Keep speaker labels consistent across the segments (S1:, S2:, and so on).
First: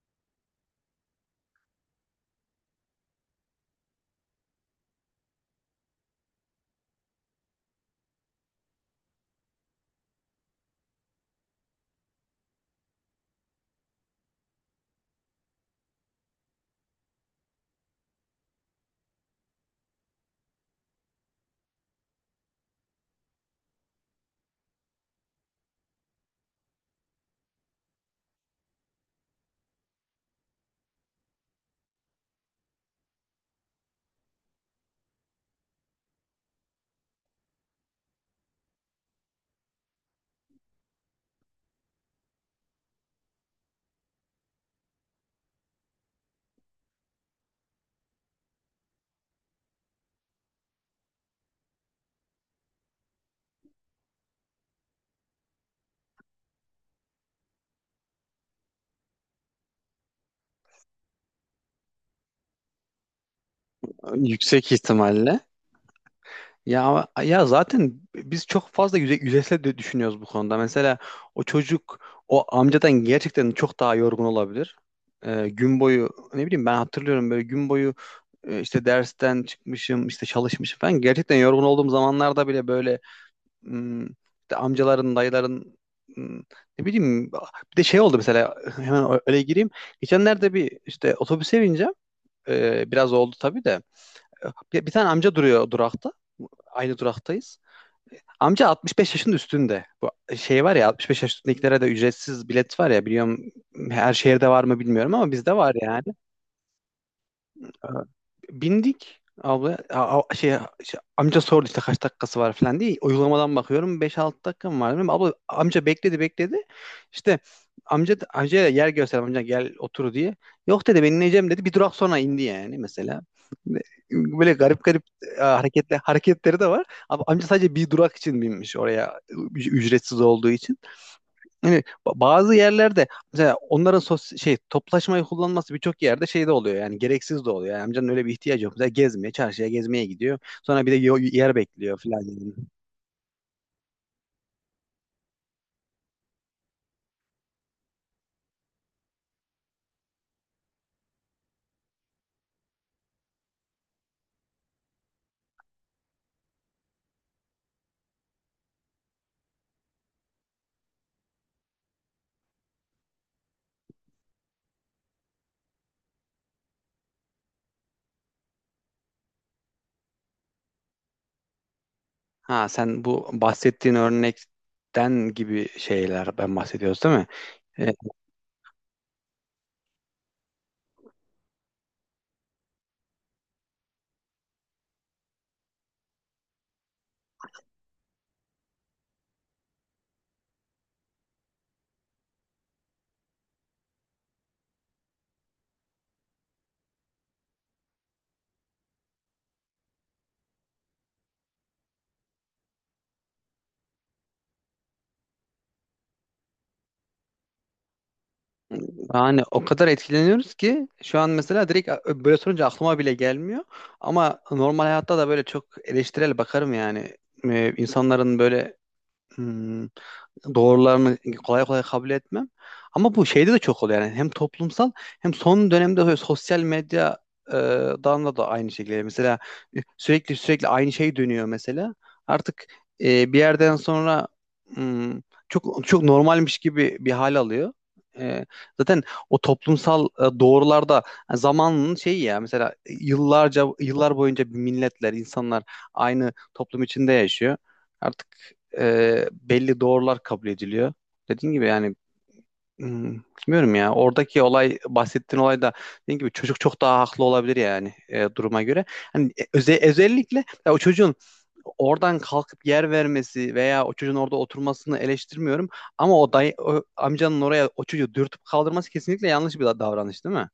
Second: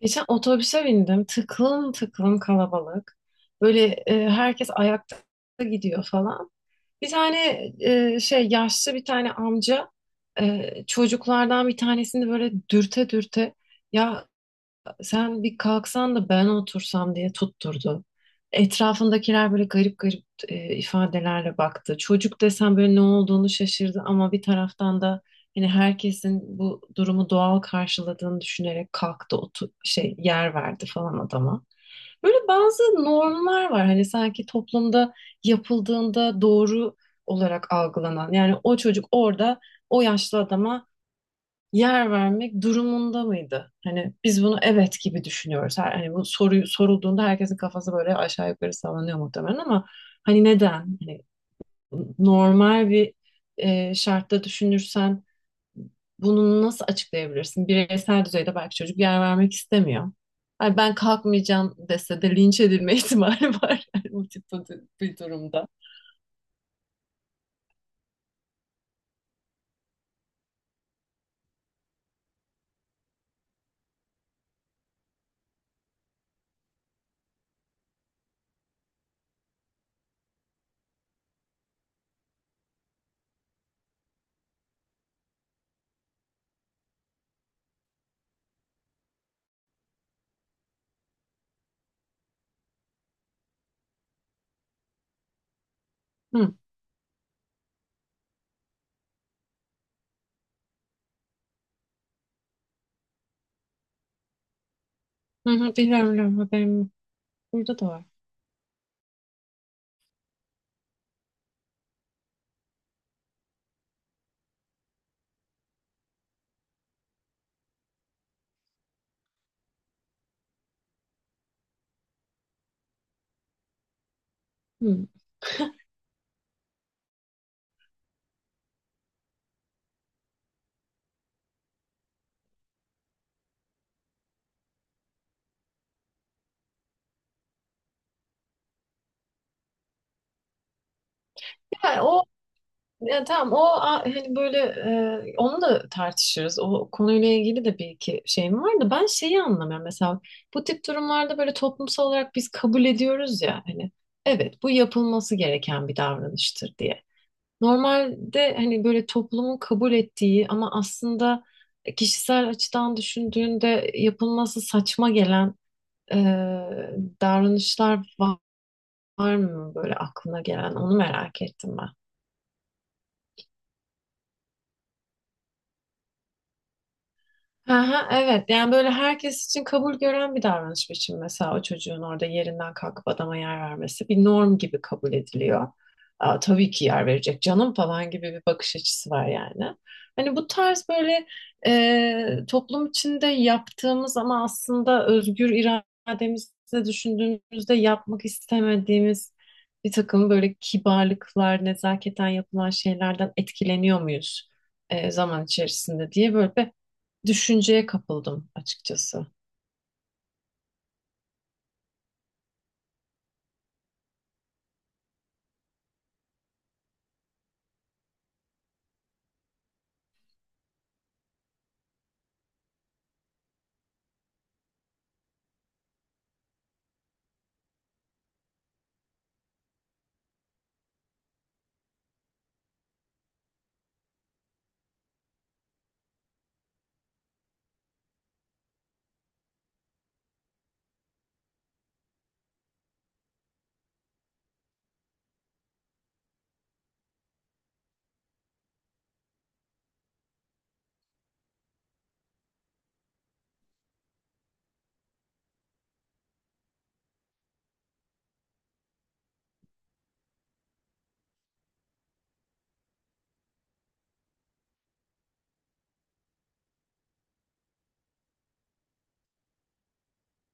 S1: Geçen otobüse bindim. Tıklım tıklım kalabalık. Böyle herkes ayakta gidiyor falan. Bir tane yaşlı bir tane amca, çocuklardan bir tanesini böyle dürte dürte, ya sen bir kalksan da ben otursam diye tutturdu. Etrafındakiler böyle garip garip ifadelerle baktı. Çocuk desem böyle ne olduğunu şaşırdı ama bir taraftan da hani herkesin bu durumu doğal karşıladığını düşünerek kalktı, otu şey yer verdi falan adama. Böyle bazı normlar var hani sanki toplumda yapıldığında doğru olarak algılanan. Yani o çocuk orada o yaşlı adama yer vermek durumunda mıydı? Hani biz bunu evet gibi düşünüyoruz. Hani bu soruyu sorulduğunda herkesin kafası böyle aşağı yukarı sallanıyor muhtemelen ama hani neden? Hani normal bir şartta düşünürsen bunu nasıl açıklayabilirsin? Bireysel düzeyde belki çocuk yer vermek istemiyor. Ay ben kalkmayacağım dese de linç edilme ihtimali var yani bu tip
S2: Yüksek
S1: bir
S2: ihtimalle.
S1: durumda.
S2: Ya ya zaten biz çok fazla yüzeysel de düşünüyoruz bu konuda. Mesela o çocuk o amcadan gerçekten çok daha yorgun olabilir. Gün boyu ne bileyim ben hatırlıyorum böyle gün boyu işte dersten çıkmışım işte çalışmışım falan. Gerçekten yorgun olduğum zamanlarda bile böyle işte amcaların dayıların hmm, ne bileyim bir de şey oldu mesela hemen öyle gireyim. Geçenlerde bir işte otobüse bineceğim. Biraz oldu tabii de. Bir tane amca duruyor durakta.
S1: Hı,
S2: Aynı duraktayız. Amca 65 yaşın üstünde. Bu şey var ya 65 yaş üstündekilere de ücretsiz bilet var ya biliyorum, her şehirde var mı bilmiyorum ama
S1: hı,
S2: bizde var
S1: hı,
S2: yani.
S1: biliyorum biliyorum, haberim yok. Burada da
S2: Ee,
S1: var.
S2: Bindik abla amca sordu işte kaç dakikası var falan diye uygulamadan bakıyorum beş 6 dakika mı var dedim. Abla amca bekledi bekledi. İşte amca amcaya yer gösterdim amca gel otur diye. Yok dedi ben ineceğim dedi. Bir durak sonra indi yani mesela. Böyle garip garip
S1: Hı.
S2: hareketleri de var. Ama amca sadece bir durak için binmiş oraya ücretsiz olduğu için. Yani bazı yerlerde mesela onların şey toplaşmayı kullanması birçok yerde şey de oluyor yani gereksiz de oluyor. Yani amcanın öyle bir ihtiyacı yok. Mesela gezmeye, çarşıya gezmeye gidiyor. Sonra bir de yer bekliyor
S1: Yani
S2: falan
S1: o
S2: yani.
S1: Ya tamam hani böyle onu da tartışırız. O konuyla ilgili de bir iki şeyim var da ben şeyi anlamıyorum. Mesela bu tip durumlarda böyle toplumsal olarak biz kabul ediyoruz ya hani evet bu yapılması gereken bir davranıştır diye. Normalde hani böyle toplumun kabul ettiği ama aslında kişisel açıdan düşündüğünde yapılması saçma gelen e, davranışlar var, var mı böyle aklına gelen onu merak ettim ben.
S2: Ha sen bu bahsettiğin örnekten gibi şeyler ben bahsediyoruz değil mi? E,
S1: Aha, evet, yani böyle herkes için kabul gören bir davranış biçimi, mesela o çocuğun orada yerinden kalkıp adama yer vermesi bir norm gibi kabul ediliyor. Aa, tabii ki yer verecek canım falan gibi bir bakış açısı var yani. Hani bu tarz böyle toplum içinde yaptığımız ama aslında özgür irademizle düşündüğümüzde yapmak istemediğimiz bir takım böyle kibarlıklar, nezaketen yapılan şeylerden etkileniyor muyuz zaman içerisinde, diye böyle bir düşünceye kapıldım açıkçası.
S2: Yani o kadar etkileniyoruz ki şu an mesela direkt böyle sorunca aklıma bile gelmiyor. Ama normal hayatta da böyle çok eleştirel bakarım yani. İnsanların böyle hmm, doğrularını kolay kolay kabul etmem. Ama bu şeyde de çok oluyor yani hem toplumsal hem son dönemde sosyal medya e, dan da aynı şekilde. Mesela sürekli sürekli aynı şey dönüyor mesela. Artık bir yerden sonra hmm, çok çok normalmiş gibi bir hal alıyor. E, Zaten o toplumsal doğrularda yani zamanın şeyi ya mesela yıllarca yıllar boyunca bir milletler insanlar aynı toplum içinde yaşıyor. Artık belli doğrular kabul ediliyor. Dediğim gibi yani hmm, bilmiyorum ya oradaki olay bahsettiğin olay da dediğim gibi çocuk çok daha haklı olabilir yani duruma göre. Hani özellikle ya o çocuğun oradan kalkıp yer vermesi veya o çocuğun orada oturmasını eleştirmiyorum, ama o dayı o amcanın oraya o çocuğu dürtüp kaldırması kesinlikle yanlış bir davranış değil mi?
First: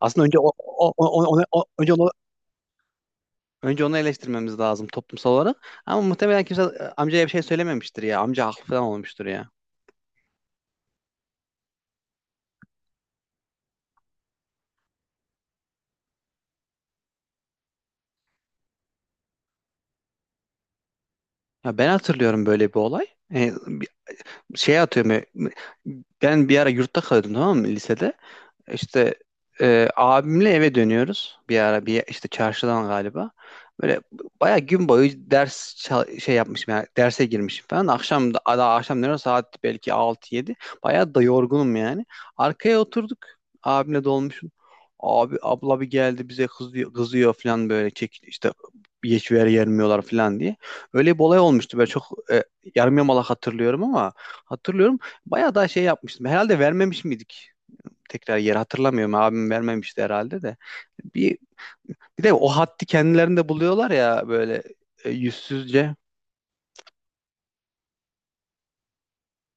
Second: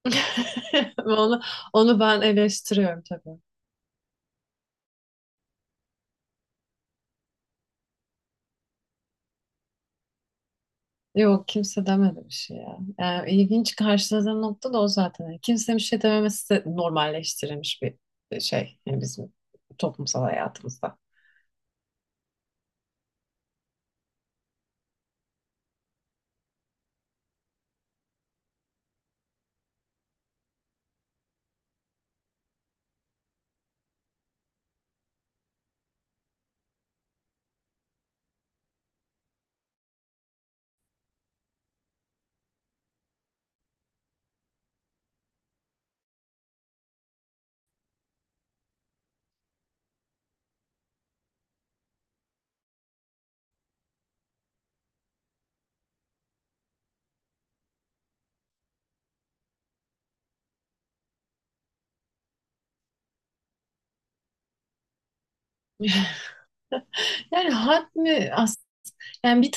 S2: Aslında önce o, o- o-
S1: Onu,
S2: onu- o- önce
S1: onu,
S2: onu
S1: ben eleştiriyorum tabii.
S2: önce onu eleştirmemiz lazım toplumsal olarak. Ama muhtemelen kimse amcaya bir şey söylememiştir ya. Amca haklı falan olmuştur ya.
S1: Yok, kimse demedi bir şey ya. Yani ilginç karşıladığım nokta da o zaten. Yani kimsenin bir şey dememesi de normalleştirilmiş bir şey. Yani bizim toplumsal hayatımızda.
S2: Ya ben hatırlıyorum böyle bir olay. Bir şey atıyorum. E, Ben bir ara yurtta kalıyordum, tamam mı, lisede. İşte abimle eve dönüyoruz bir ara bir işte çarşıdan galiba. Böyle bayağı gün boyu şey yapmışım yani derse girmişim falan. Akşam da daha akşam ne saat belki altı yedi. Bayağı da yorgunum yani. Arkaya oturduk. Abimle dolmuşum. Abi abla bir geldi bize kızıyor, kızıyor falan böyle çek işte geç ver yermiyorlar falan diye. Öyle bir olay olmuştu. Böyle çok yarım yamalak hatırlıyorum ama hatırlıyorum. Bayağı da şey yapmıştım. Herhalde vermemiş miydik? Tekrar yeri hatırlamıyorum. Abim vermemişti herhalde de. Bir, bir de o haddi kendilerinde buluyorlar ya böyle yüzsüzce.
S1: Yani had mi as, yani bir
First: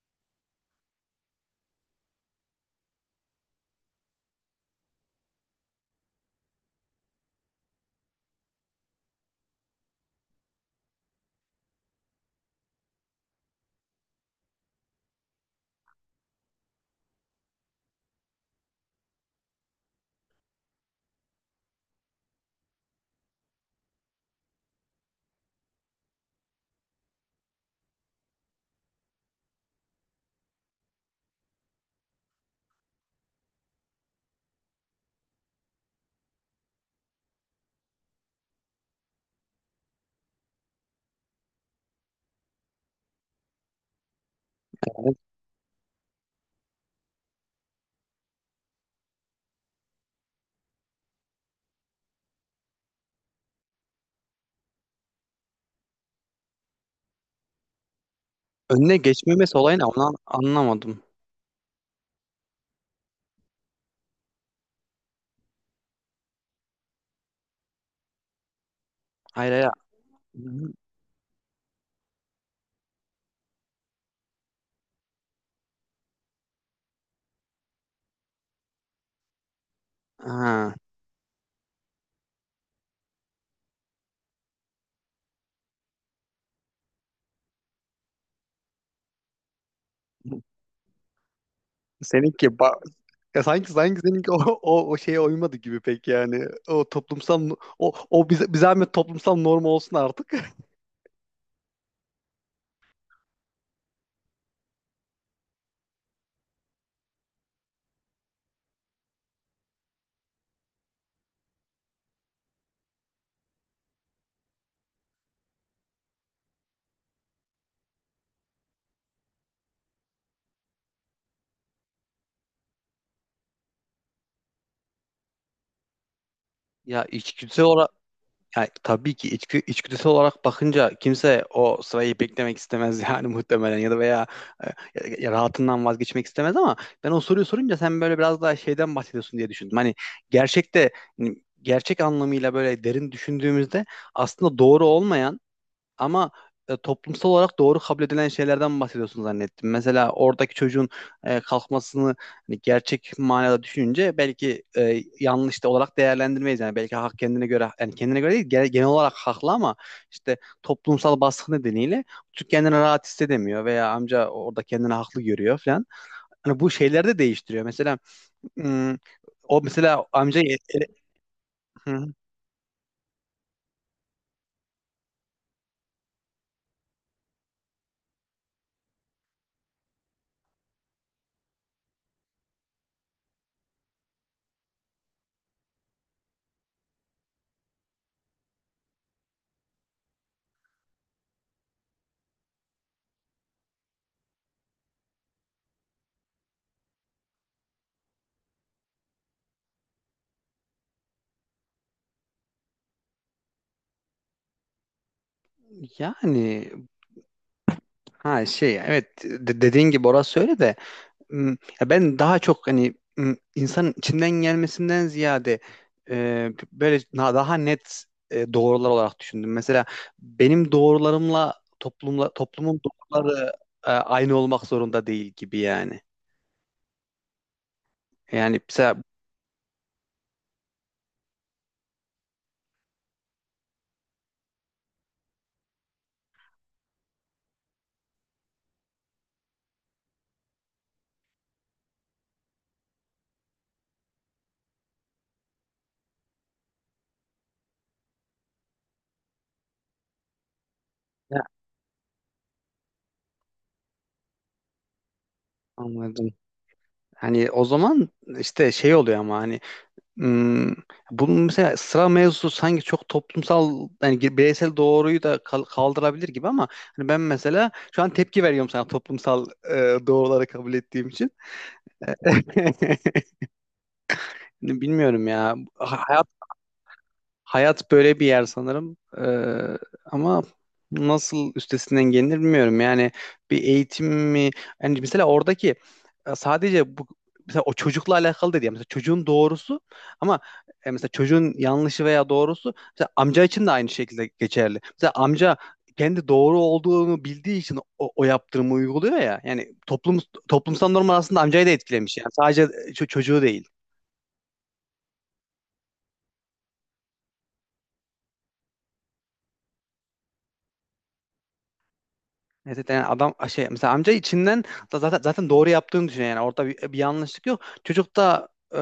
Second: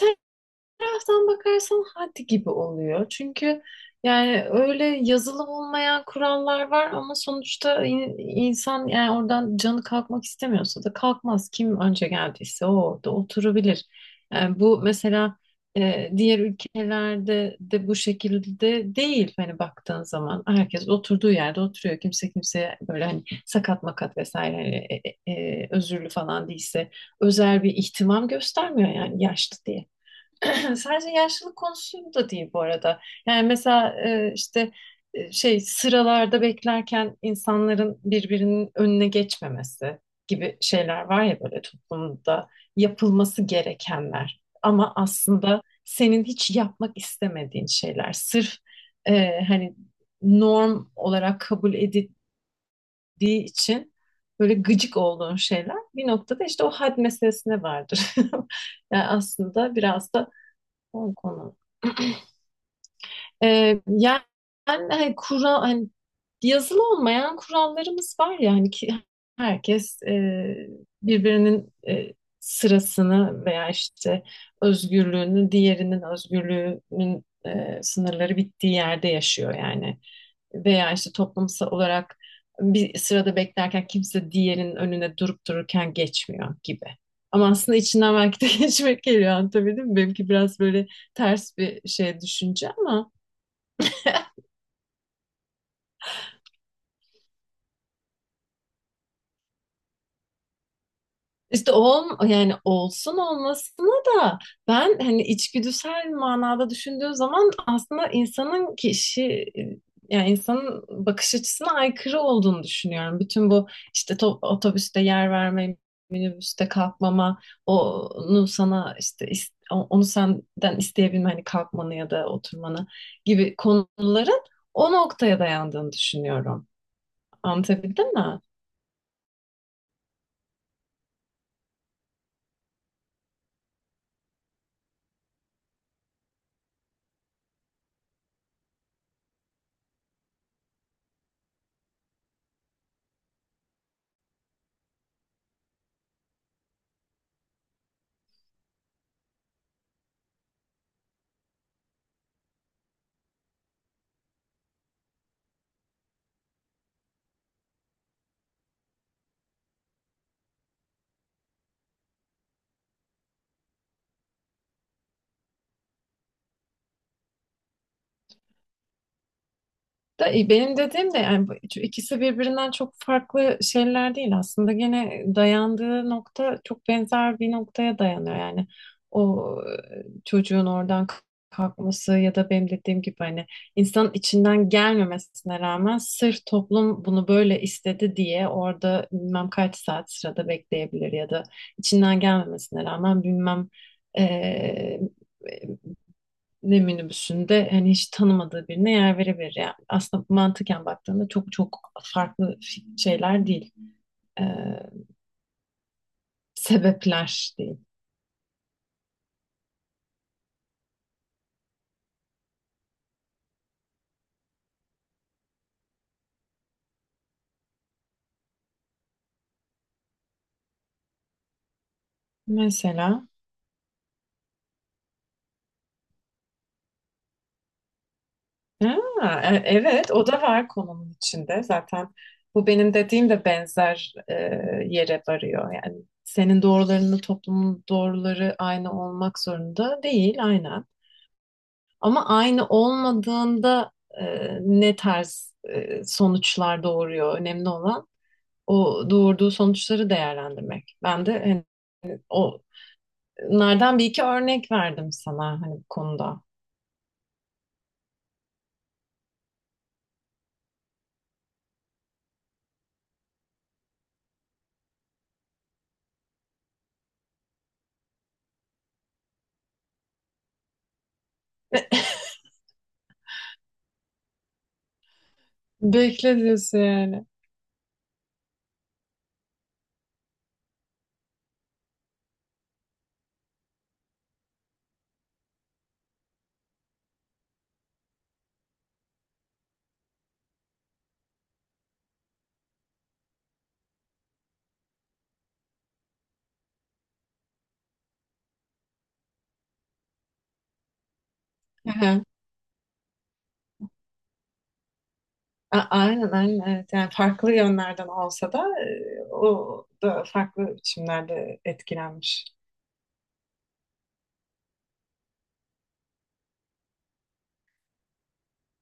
S1: taraftan bakarsan hadi gibi oluyor. Çünkü yani öyle yazılı olmayan kurallar var ama sonuçta insan, yani oradan canı kalkmak istemiyorsa da kalkmaz. Kim önce geldiyse o orada oturabilir. Yani bu mesela diğer ülkelerde de bu şekilde değil. Hani baktığın zaman herkes oturduğu yerde oturuyor. Kimse kimseye böyle hani sakat makat vesaire, hani özürlü falan değilse özel bir ihtimam göstermiyor yani yaşlı diye. Sadece yaşlılık konusu da değil bu arada. Yani mesela sıralarda beklerken insanların birbirinin önüne geçmemesi gibi şeyler var ya, böyle toplumda yapılması gerekenler. Ama aslında senin hiç yapmak istemediğin şeyler. Sırf hani norm olarak kabul edildiği için böyle gıcık olduğun şeyler bir noktada işte o had meselesine vardır.
S2: Önüne
S1: Yani
S2: geçmemesi
S1: aslında
S2: olayını onu
S1: biraz da
S2: anlamadım.
S1: o konu. Yani hani kural hani yazılı olmayan kurallarımız var ya, hani ki
S2: Hayır hayır.
S1: herkes birbirinin sırasını veya işte özgürlüğünü, diğerinin özgürlüğünün sınırları bittiği yerde yaşıyor yani,
S2: Ha.
S1: veya işte toplumsal olarak bir sırada beklerken kimse diğerinin önüne durup dururken geçmiyor gibi. Ama aslında içinden belki de geçmek geliyor, anlatabildim mi? Benimki biraz böyle ters bir şey
S2: Seninki
S1: düşünce
S2: ba-
S1: ama
S2: Ya sanki seninki o o şeye uymadı gibi pek yani. O toplumsal o o bize zahmet toplumsal norm olsun artık.
S1: Yani olsun olmasına da ben hani içgüdüsel manada düşündüğü zaman aslında e, yani insanın bakış açısına aykırı olduğunu düşünüyorum. Bütün bu işte otobüste yer verme, minibüste kalkmama, onu sana işte onu senden isteyebilme hani kalkmanı ya da oturmanı gibi konuların o noktaya dayandığını düşünüyorum.
S2: Ya içgüdüsel olarak,
S1: Anlatabildim mi?
S2: yani tabii ki içgüdüsel olarak bakınca kimse o sırayı beklemek istemez yani muhtemelen ya da veya e, ya rahatından vazgeçmek istemez, ama ben o soruyu sorunca sen böyle biraz daha şeyden bahsediyorsun diye düşündüm. Hani gerçekte hani gerçek anlamıyla böyle derin düşündüğümüzde aslında doğru olmayan ama toplumsal olarak doğru kabul edilen şeylerden bahsediyorsun zannettim. Mesela oradaki çocuğun kalkmasını hani gerçek manada düşününce belki yanlış da olarak değerlendirmeyiz. Yani belki hak kendine göre yani kendine göre değil genel olarak haklı ama işte toplumsal baskı nedeniyle çocuk kendini rahat hissedemiyor veya amca orada kendini haklı görüyor falan. Hani bu şeyler de değiştiriyor. Mesela hmm, o mesela amca
S1: Benim dediğim de yani bu
S2: hı.
S1: ikisi birbirinden çok farklı şeyler değil aslında. Gene dayandığı nokta çok benzer bir noktaya dayanıyor yani. O çocuğun kalkması ya da benim dediğim gibi hani insanın içinden gelmemesine rağmen sırf toplum bunu böyle istedi diye orada bilmem kaç saat sırada bekleyebilir ya da içinden gelmemesine rağmen bilmem e, ne minibüsünde hani hiç tanımadığı birine yer verebilir yani. Aslında mantıken baktığında çok çok farklı şeyler değil. Ee,
S2: Yani
S1: sebepler değil.
S2: ha şey evet dediğin gibi orası öyle de. Hmm, Ya ben daha çok hani insanın içinden gelmesinden ziyade böyle daha net doğrular olarak düşündüm. Mesela benim doğrularımla toplumun
S1: Mesela
S2: doğruları aynı olmak zorunda değil gibi yani. Yani mesela
S1: evet, o da var konunun içinde. Zaten bu benim dediğim de benzer yere varıyor. Yani senin doğrularınla toplumun doğruları aynı olmak zorunda değil, aynen. Ama aynı olmadığında e, ne tarz sonuçlar doğuruyor, önemli olan o doğurduğu sonuçları değerlendirmek. Ben de
S2: Ya,
S1: hani o nereden bir iki örnek verdim sana hani bu
S2: anladım.
S1: konuda.
S2: Hani o zaman işte şey oluyor ama hani Hmm, bunun mesela sıra mevzusu sanki çok toplumsal yani bireysel doğruyu da kaldırabilir gibi, ama hani ben mesela şu an tepki veriyorum sana toplumsal doğruları kabul ettiğim için. Bilmiyorum ya. Ha-
S1: Bekle diyorsun yani.
S2: Hayat böyle bir yer sanırım. Ama nasıl üstesinden gelinir bilmiyorum. Yani bir eğitim mi? Yani mesela oradaki sadece bu mesela o çocukla alakalı dedi ya. Mesela çocuğun doğrusu, ama mesela çocuğun yanlışı veya doğrusu mesela amca için de aynı şekilde geçerli. Mesela amca kendi doğru olduğunu bildiği için o yaptırımı uyguluyor ya. Yani toplumsal norm aslında amcayı da etkilemiş.
S1: Aha.
S2: Yani sadece çocuğu değil.
S1: Aynen, aynen, evet. Yani farklı yönlerden olsa da o da farklı biçimlerde etkilenmiş.
S2: Evet evet, yani adam şey mesela amca içinden da zaten doğru yaptığını düşünüyor yani orada bir yanlışlık yok. Çocuk da e,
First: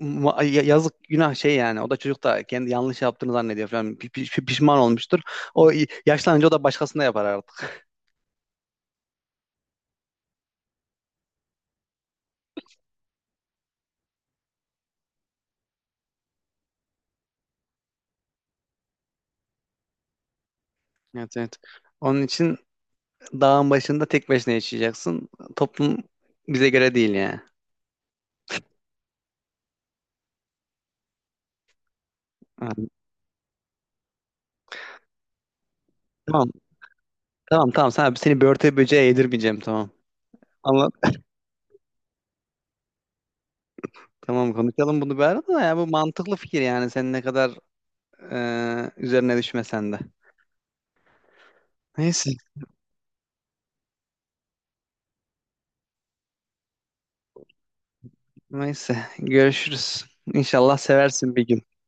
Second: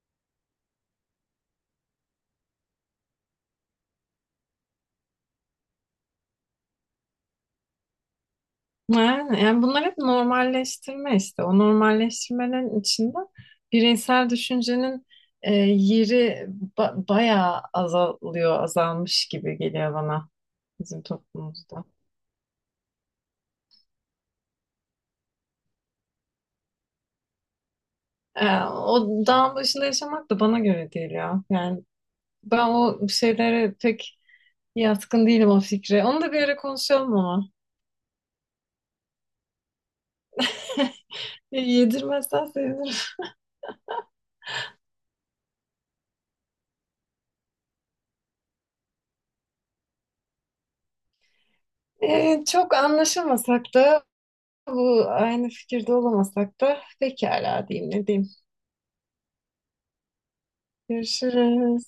S2: ma- ya- yazık günah şey yani o da çocuk da kendi yanlış yaptığını zannediyor falan. Pişman olmuştur. Yaşlanınca o da başkasına yapar artık.
S1: Yani bunlar hep normalleştirme işte. O normalleştirmenin içinde bireysel düşüncenin yeri bayağı azalmış gibi geliyor bana, bizim
S2: Evet evet.
S1: toplumumuzda.
S2: Onun için dağın başında tek başına yaşayacaksın. Toplum bize göre değil yani.
S1: E, o dağın başında yaşamak da bana göre değil ya. Yani
S2: Ha,
S1: ben o şeylere pek yatkın değilim, o fikre. Onu da bir
S2: tamam
S1: ara konuşalım ama.
S2: tamam tamam sen, seni börte böceğe yedirmeyeceğim, tamam. Anlat.
S1: E, yedirmezsen sevinirim.
S2: Tamam konuşalım bunu bir arada, da ya bu mantıklı fikir yani sen ne kadar üzerine düşme sen de. Neyse,
S1: E, çok anlaşamasak da aynı fikirde olamasak da pekala, diyeyim ne diyeyim.
S2: Neyse. Görüşürüz. İnşallah seversin bir gün.
S1: Görüşürüz.